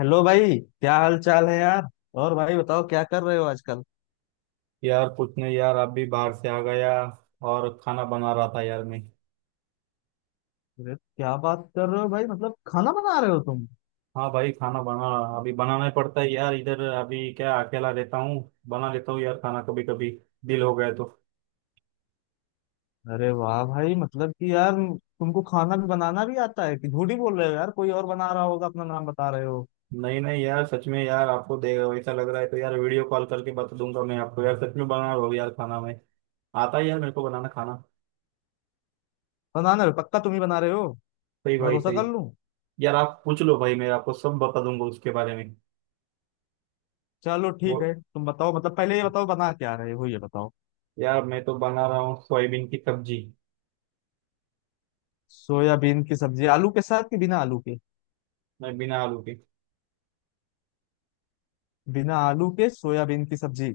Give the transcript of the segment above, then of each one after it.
Hello भाई, क्या हाल चाल है यार। और भाई बताओ, क्या कर रहे हो आजकल। यार कुछ नहीं यार, अभी बाहर से आ गया और खाना बना रहा था यार मैं। अरे क्या बात कर रहे हो भाई, मतलब खाना बना रहे हो तुम। हाँ भाई, खाना बना, अभी बनाना ही पड़ता है यार, इधर अभी क्या अकेला रहता हूँ। बना लेता हूँ यार खाना, कभी कभी दिल हो गया तो। अरे वाह भाई, मतलब कि यार तुमको खाना भी बनाना भी आता है कि झूठी बोल रहे हो यार, कोई और बना रहा होगा, अपना नाम बता रहे हो। नहीं नहीं यार, सच में यार, आपको दे वैसा लग रहा है तो यार वीडियो कॉल करके बता दूंगा मैं आपको, यार सच में बना रहा हूँ यार खाना मैं। आता है यार मेरे को बनाना खाना। बनाना भी पक्का तुम ही बना रहे हो? सही भाई भरोसा सही। कर लूं? यार आप पूछ लो भाई, मैं आपको सब बता दूंगा उसके बारे में। चलो वो, ठीक है, तुम बताओ, मतलब पहले ये बताओ बना क्या रहे हो, ये बताओ। यार मैं तो बना रहा हूँ सोयाबीन की सब्जी। सोयाबीन की सब्जी आलू के साथ कि बिना आलू के? मैं बिना आलू के। बिना आलू के सोयाबीन की सब्जी,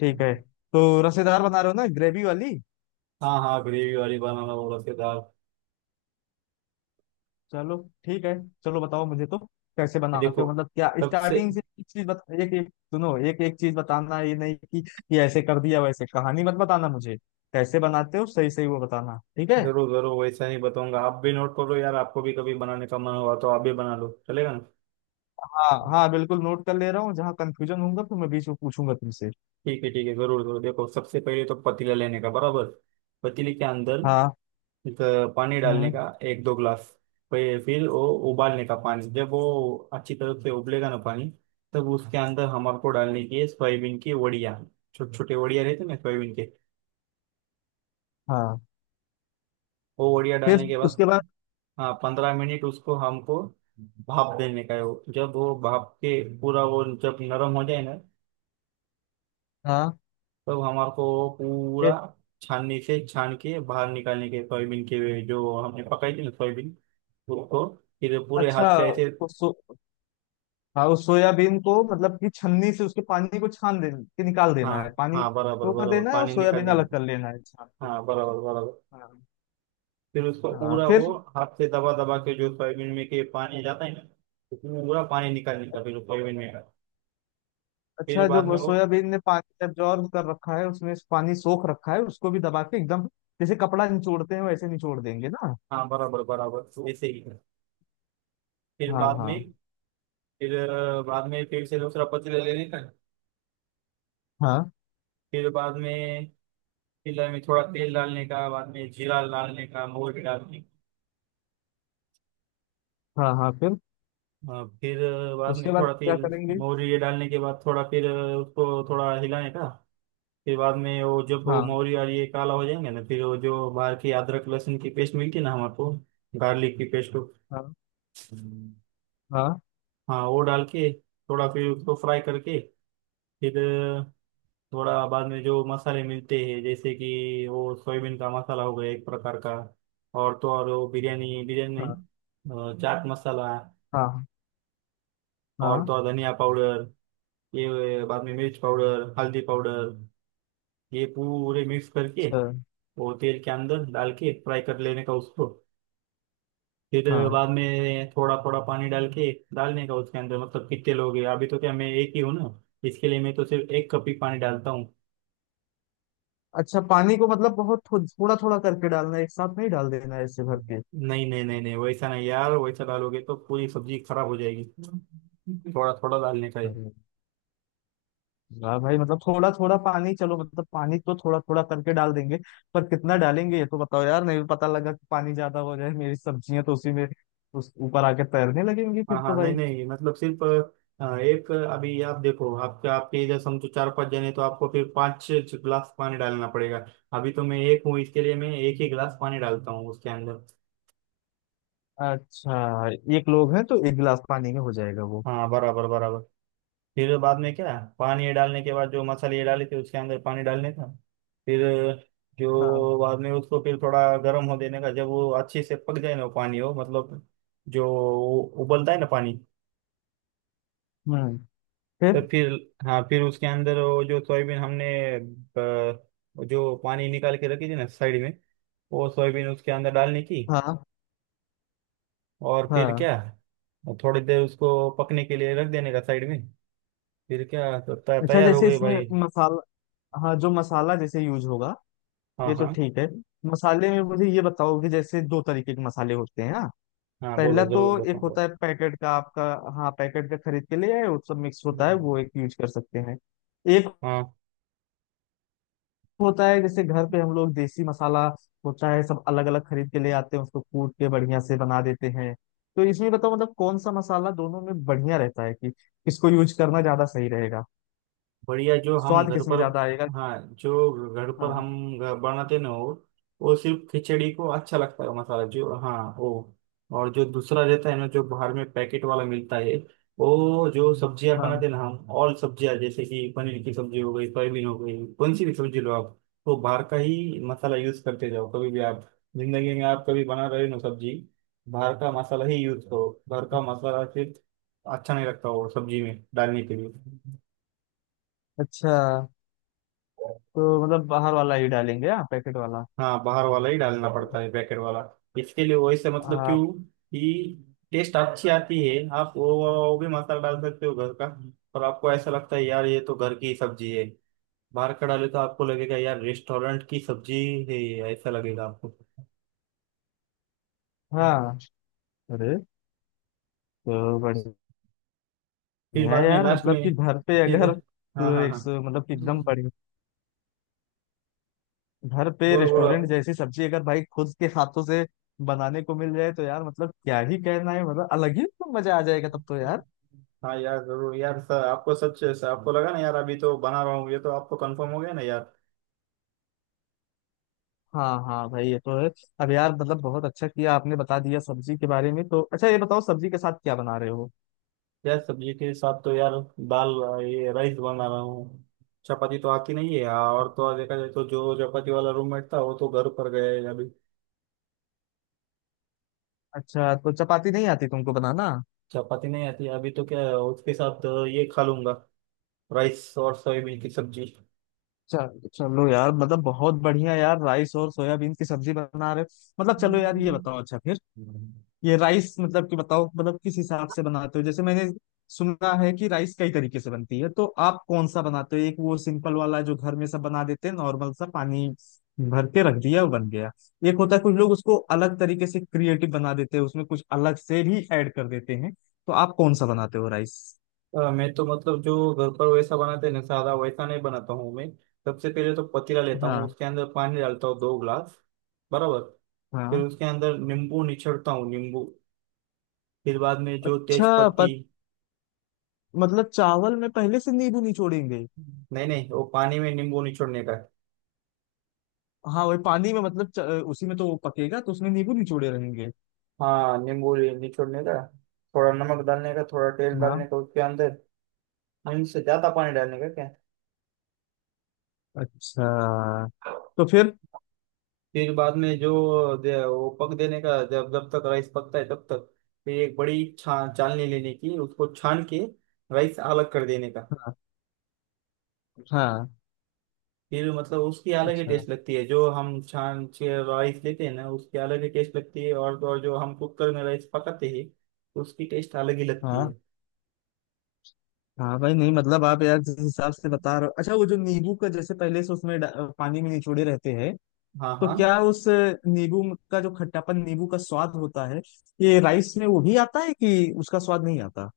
ठीक है। तो रसेदार बना रहे हो ना, ग्रेवी वाली। हाँ हाँ, ग्रेवी वाली, बनाना बोला के दाल। चलो, ठीक है। चलो बताओ मुझे तो, कैसे ये बनाते देखो, हो, मतलब क्या सबसे। स्टार्टिंग से एक चीज बता, एक एक सुनो, एक एक चीज बताना, ये नहीं कि ये ऐसे कर दिया वैसे, कहानी मत बताना मुझे। कैसे बनाते हो सही सही वो बताना, ठीक है। जरूर जरूर, वैसा नहीं बताऊंगा, आप भी नोट करो यार, आपको भी कभी बनाने का मन हुआ तो आप भी बना लो, चलेगा ना। हाँ हाँ, बिल्कुल नोट कर ले रहा हूँ, जहाँ कंफ्यूजन होगा तो मैं बीच में पूछूंगा तुमसे। ठीक है ठीक है, जरूर जरूर, देखो सबसे पहले तो पतीला लेने का बराबर। पतीले के अंदर हाँ। एक पानी डालने हम्म। का, एक दो गिलास। फिर वो उबालने का पानी, जब वो अच्छी तरह से उबलेगा ना पानी, तब उसके अंदर हमारे को डालने की है सोयाबीन की वड़िया। छोटे छोटे वड़िया रहते ना सोयाबीन के। हाँ, वो वड़िया फिर? डालने के बाद, उसके बाद? हाँ 15 मिनट उसको हमको भाप देने का है वो। जब वो भाप के पूरा वो, जब नरम हो जाए ना, हाँ, तब हमारे को वो पूरा फिर? छाननी से छान के बाहर निकालने के, सोयाबीन के वे जो हमने पकाई थी ना सोयाबीन, उसको फिर पूरे हाथ अच्छा। से ऐसे। उस सो, हाँ, उस सोयाबीन को मतलब कि छन्नी से उसके पानी को छान दे के निकाल हाँ देना है, पानी हाँ, बराबर को कर बराबर देना है और पानी निकाल सोयाबीन देने अलग को। कर लेना है छान के। हाँ बराबर बराबर। हाँ। फिर उसको हाँ, पूरा वो फिर? हाथ से दबा दबा के, जो सोयाबीन में के पानी जाता है ना, तो पूरा पानी निकालने का फिर सोयाबीन में का। फिर अच्छा, बाद में जो वो। सोयाबीन ने पानी एब्जॉर्ब कर रखा है, उसमें पानी सोख रखा है, उसको भी दबा के एकदम जैसे कपड़ा निचोड़ते हैं वैसे निचोड़ देंगे ना। हाँ बराबर बराबर, ऐसे ही। फिर हाँ बाद में, हाँ। फिर बाद में फिर से दूसरा पतीला ले लेने का। हाँ फिर बाद में पतीला में थोड़ा तेल डालने का, बाद में जीरा डालने का, मोहरी डालने हाँ हाँ। फिर का, फिर बाद उसके में बाद थोड़ा क्या तेल, करेंगे? मोहरी ये डालने के बाद, थोड़ा फिर उसको थोड़ा हिलाने का। फिर बाद में वो जब वो हाँ मोहरी और ये काला हो जाएंगे ना, फिर वो जो बाहर की अदरक लहसुन की पेस्ट मिलती है ना हमारे को, गार्लिक की पेस्ट। हाँ हाँ। हाँ, वो डाल के थोड़ा फिर उसको फ्राई करके। फिर थोड़ा बाद में जो मसाले मिलते हैं, जैसे कि वो सोयाबीन का मसाला हो गया एक प्रकार का। और तो और वो बिरयानी, बिरयानी हाँ नहीं, चाट मसाला। हाँ और हाँ। तो और धनिया पाउडर, ये बाद में मिर्च पाउडर, हल्दी पाउडर, ये पूरे मिक्स करके सर। वो तेल के अंदर डाल के फ्राई कर लेने का उसको। फिर हाँ। बाद में थोड़ा थोड़ा पानी डाल के डालने का उसके अंदर। मतलब कितने लोग हैं, अभी तो क्या मैं एक ही हूँ ना, इसके लिए मैं तो सिर्फ 1 कप ही पानी डालता हूँ। अच्छा, पानी को मतलब बहुत थोड़ा थोड़ा करके डालना है, एक साथ नहीं डाल देना है ऐसे भर नहीं नहीं नहीं नहीं, वैसा नहीं यार, वैसा डालोगे तो पूरी सब्जी खराब हो जाएगी। थोड़ा थोड़ा डालने का है। के। वाह भाई, मतलब थोड़ा थोड़ा पानी, चलो, मतलब पानी तो थोड़ा थोड़ा करके डाल देंगे, पर कितना डालेंगे ये तो बताओ यार, नहीं पता लगा कि पानी ज्यादा हो जाए, मेरी सब्जियां तो उसी में उस ऊपर आके तैरने लगेंगी हाँ फिर हाँ, तो नहीं भाई। नहीं, मतलब सिर्फ एक, अभी आप देखो, आपके आपके इधर समझो 4-5 जने तो आपको फिर 5-6 गिलास पानी डालना पड़ेगा। अभी तो मैं एक हूँ, इसके लिए मैं एक ही गिलास पानी डालता हूँ उसके अंदर। अच्छा, एक लोग हैं तो एक गिलास पानी में हो जाएगा वो। हाँ बराबर बराबर। फिर बाद में क्या, पानी डालने के बाद जो मसाले ये डाले थे उसके अंदर पानी डालने था। फिर हाँ। जो बाद में उसको फिर थोड़ा गर्म हो देने का, जब वो अच्छे से पक जाए ना वो पानी, हो मतलब जो उबलता है ना पानी। हम्म। फिर? तो फिर, हाँ फिर उसके अंदर वो जो सोयाबीन हमने जो पानी निकाल के रखी थी ना साइड में, वो सोयाबीन उसके अंदर डालने की। हाँ और फिर क्या, हाँ। थोड़ी देर उसको पकने के लिए रख देने का साइड में। फिर क्या तो अच्छा, तैयार हो जैसे गई इसमें भाई। मसाला, हाँ, जो मसाला जैसे यूज होगा, हाँ ये तो हाँ ठीक है। मसाले में मुझे ये बताओ कि जैसे दो तरीके के मसाले होते हैं ना, हाँ, बोलो पहला तो जरूर एक बताऊँ। होता है पैकेट का आपका, हाँ, पैकेट का खरीद के ले आए, वो सब मिक्स हाँ, होता है, वो एक यूज कर सकते हैं। एक होता है जैसे घर पे हम लोग देसी मसाला होता है, सब अलग अलग खरीद के ले आते हैं, उसको कूट के बढ़िया से बना देते हैं। तो इसमें बताओ, मतलब कौन सा मसाला दोनों में बढ़िया रहता है कि किसको यूज करना ज्यादा सही रहेगा, बढ़िया जो हम स्वाद घर किसमें पर। ज्यादा आएगा। हाँ, जो घर पर हाँ हम बनाते ना हो, वो सिर्फ खिचड़ी को अच्छा लगता है मसाला, जो, हाँ वो। और जो दूसरा रहता है ना जो बाहर में पैकेट वाला मिलता है, वो जो सब्जियां हाँ। बनाते ना हम, ऑल सब्जियां, जैसे कि पनीर की सब्जी हो गई, सोयाबीन हो गई, कौन सी भी सब्जी लो आप, वो बाहर का ही मसाला यूज करते जाओ कभी भी आप। जिंदगी में आप कभी बना रहे हो ना सब्जी, बाहर का मसाला ही यूज करो, घर का मसाला सिर्फ अच्छा नहीं लगता वो सब्जी में डालने के लिए। अच्छा, तो मतलब बाहर वाला ही डालेंगे हाँ, पैकेट वाला। हाँ, बाहर वाला ही डालना पड़ता है, पैकेट वाला, इसके लिए वैसे, मतलब आ, क्यों कि टेस्ट अच्छी आती है। आप वो भी मसाला डाल सकते हो घर का, और आपको ऐसा लगता है यार, ये तो घर की सब्जी है, बाहर का डाले तो आपको लगेगा यार रेस्टोरेंट की सब्जी है ये, ऐसा लगेगा आपको। हाँ। अरे तो बढ़िया, फिर मैं बाद में, यार लास्ट मतलब में कि घर पे फिर। अगर हाँ तो हाँ एक हाँ, मतलब कि एकदम बड़ी, घर पे बोलो बोलो रेस्टोरेंट आप। जैसी सब्जी अगर भाई खुद के हाथों से बनाने को मिल जाए तो यार मतलब क्या ही कहना है, मतलब अलग ही तो मजा आ जाएगा तब तो यार। हाँ यार जरूर, यार सर आपको सच, आपको लगा ना यार, अभी तो बना रहा हूँ, ये तो आपको कंफर्म हो गया ना यार। हाँ हाँ भाई, ये तो है। अब यार मतलब बहुत अच्छा किया आपने बता दिया सब्जी के बारे में, तो अच्छा, ये बताओ सब्जी के साथ क्या बना रहे हो। यार सब्जी के साथ तो यार दाल, ये राइस बना रहा हूँ। चपाती तो आती नहीं है, और तो और देखा जाए तो जो चपाती वाला रूममेट था वो तो घर पर गया है अभी। अच्छा, तो चपाती नहीं आती तुमको बनाना। चपाती नहीं आती, अभी तो क्या है, उसके साथ ये खा लूंगा, राइस और सोयाबीन की सब्जी। चल चलो यार, मतलब बहुत बढ़िया यार, राइस और सोयाबीन की सब्जी बना रहे हो, मतलब चलो यार, ये हम्म। बताओ अच्छा फिर, ये राइस मतलब कि बताओ, मतलब किस हिसाब से बनाते हो, जैसे मैंने सुना है कि राइस कई तरीके से बनती है तो आप कौन सा बनाते हो, एक वो सिंपल वाला जो घर में सब बना देते हैं, नॉर्मल सा पानी भर के रख दिया वो बन गया, एक होता है कुछ लोग उसको अलग तरीके से क्रिएटिव बना देते हैं, उसमें कुछ अलग से भी ऐड कर देते हैं, तो आप कौन सा बनाते हो राइस? मैं तो मतलब जो घर पर वैसा बनाते हैं ना सादा, वैसा नहीं बनाता हूँ मैं। सबसे पहले तो पतीला लेता हूँ, हाँ उसके अंदर पानी डालता हूँ 2 ग्लास बराबर। फिर हाँ। उसके अंदर नींबू निचोड़ता हूँ, नींबू। फिर बाद में जो तेज अच्छा पत्ती, मतलब चावल में पहले से नींबू निचोड़ेंगे? नहीं नहीं, वो पानी में नींबू निचोड़ने का है। हाँ वही पानी में, मतलब उसी में तो वो पकेगा तो उसमें नींबू निचोड़े रहेंगे। हाँ नींबू निचोड़ने का, थोड़ा नमक डालने का, थोड़ा तेल हाँ। डालने का उसके अंदर, नींबू से ज्यादा पानी डालने का क्या। अच्छा। तो फिर? फिर बाद में जो वो पक देने का, जब जब तक राइस पकता है तब तक, फिर एक बड़ी छा चालनी लेने की उसको छान के राइस अलग कर देने का। हाँ हाँ। फिर मतलब उसकी अलग ही अच्छा। टेस्ट लगती है, जो हम छान के राइस लेते हैं ना उसकी अलग ही टेस्ट लगती है, और तो और जो हम कुकर में राइस पकाते हैं उसकी टेस्ट अलग ही लगती हाँ है। हाँ भाई, नहीं मतलब आप यार जिस हिसाब से बता रहे हो, अच्छा वो जो नींबू का जैसे पहले से उसमें पानी में निचोड़े रहते हैं हाँ तो हाँ, क्या उस नींबू का जो खट्टापन, नींबू का स्वाद होता है, ये राइस में वो भी आता है कि उसका स्वाद नहीं आता?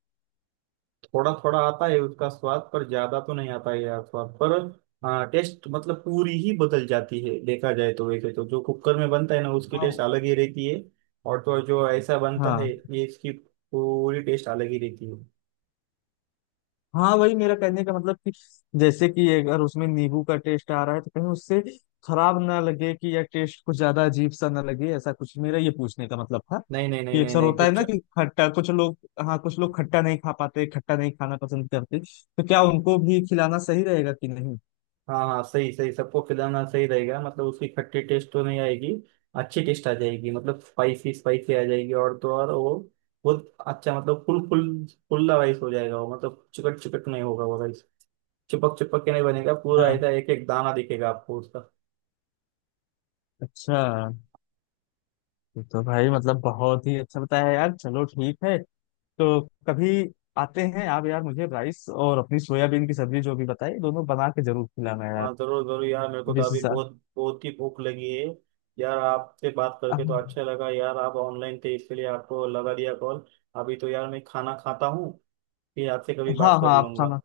थोड़ा थोड़ा आता है उसका स्वाद, पर ज्यादा तो नहीं आता है यार स्वाद पर। हाँ टेस्ट मतलब पूरी ही बदल जाती है देखा जाए तो, वैसे तो जो कुकर में बनता है ना उसकी टेस्ट हाँ। अलग ही रहती है, और तो और जो ऐसा बनता है हाँ, ये इसकी पूरी टेस्ट अलग ही रहती है। हाँ वही मेरा कहने का मतलब कि जैसे कि अगर उसमें नींबू का टेस्ट आ रहा है तो कहीं उससे खराब ना लगे कि या टेस्ट कुछ ज्यादा अजीब सा ना लगे, ऐसा कुछ मेरा ये पूछने का मतलब था नहीं नहीं नहीं कि नहीं अक्सर नहीं, होता है कुछ, ना कि खट्टा कुछ लोग, हाँ कुछ लोग खट्टा नहीं खा पाते, खट्टा नहीं खाना पसंद करते, तो क्या उनको भी खिलाना सही रहेगा कि नहीं। हाँ हाँ, सही सही, सबको खिलाना सही रहेगा, मतलब उसकी खट्टी टेस्ट तो नहीं आएगी, अच्छी टेस्ट आ जाएगी, मतलब स्पाइसी स्पाइसी आ जाएगी, और तो और वो बहुत अच्छा, मतलब फुल फुल फुल्ला राइस हो जाएगा वो, मतलब चिकट चिकट नहीं होगा वो राइस, चिपक चिपक के नहीं बनेगा, पूरा हाँ। ऐसा एक एक दाना दिखेगा आपको उसका। अच्छा, ये तो भाई मतलब बहुत ही अच्छा बताया यार, चलो ठीक है। तो कभी आते हैं आप यार, मुझे राइस और अपनी सोयाबीन की सब्जी जो भी बताई दोनों बना के जरूर खिलाना यार, हाँ जरूर जरूर यार, मेरे को तो अभी डिशेस। बहुत बहुत ही भूख लगी है। यार आपसे बात करके तो हाँ अच्छा लगा यार, आप ऑनलाइन थे इसके लिए आपको लगा दिया कॉल। अभी तो यार मैं खाना खाता हूँ, फिर आपसे कभी बात हाँ। कर हाँ आप लूंगा। खाना,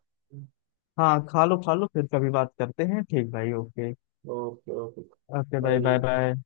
हाँ खा लो खा लो, फिर कभी बात करते हैं, ठीक भाई, okay. Okay okay, okay, bye bye. Bye bye.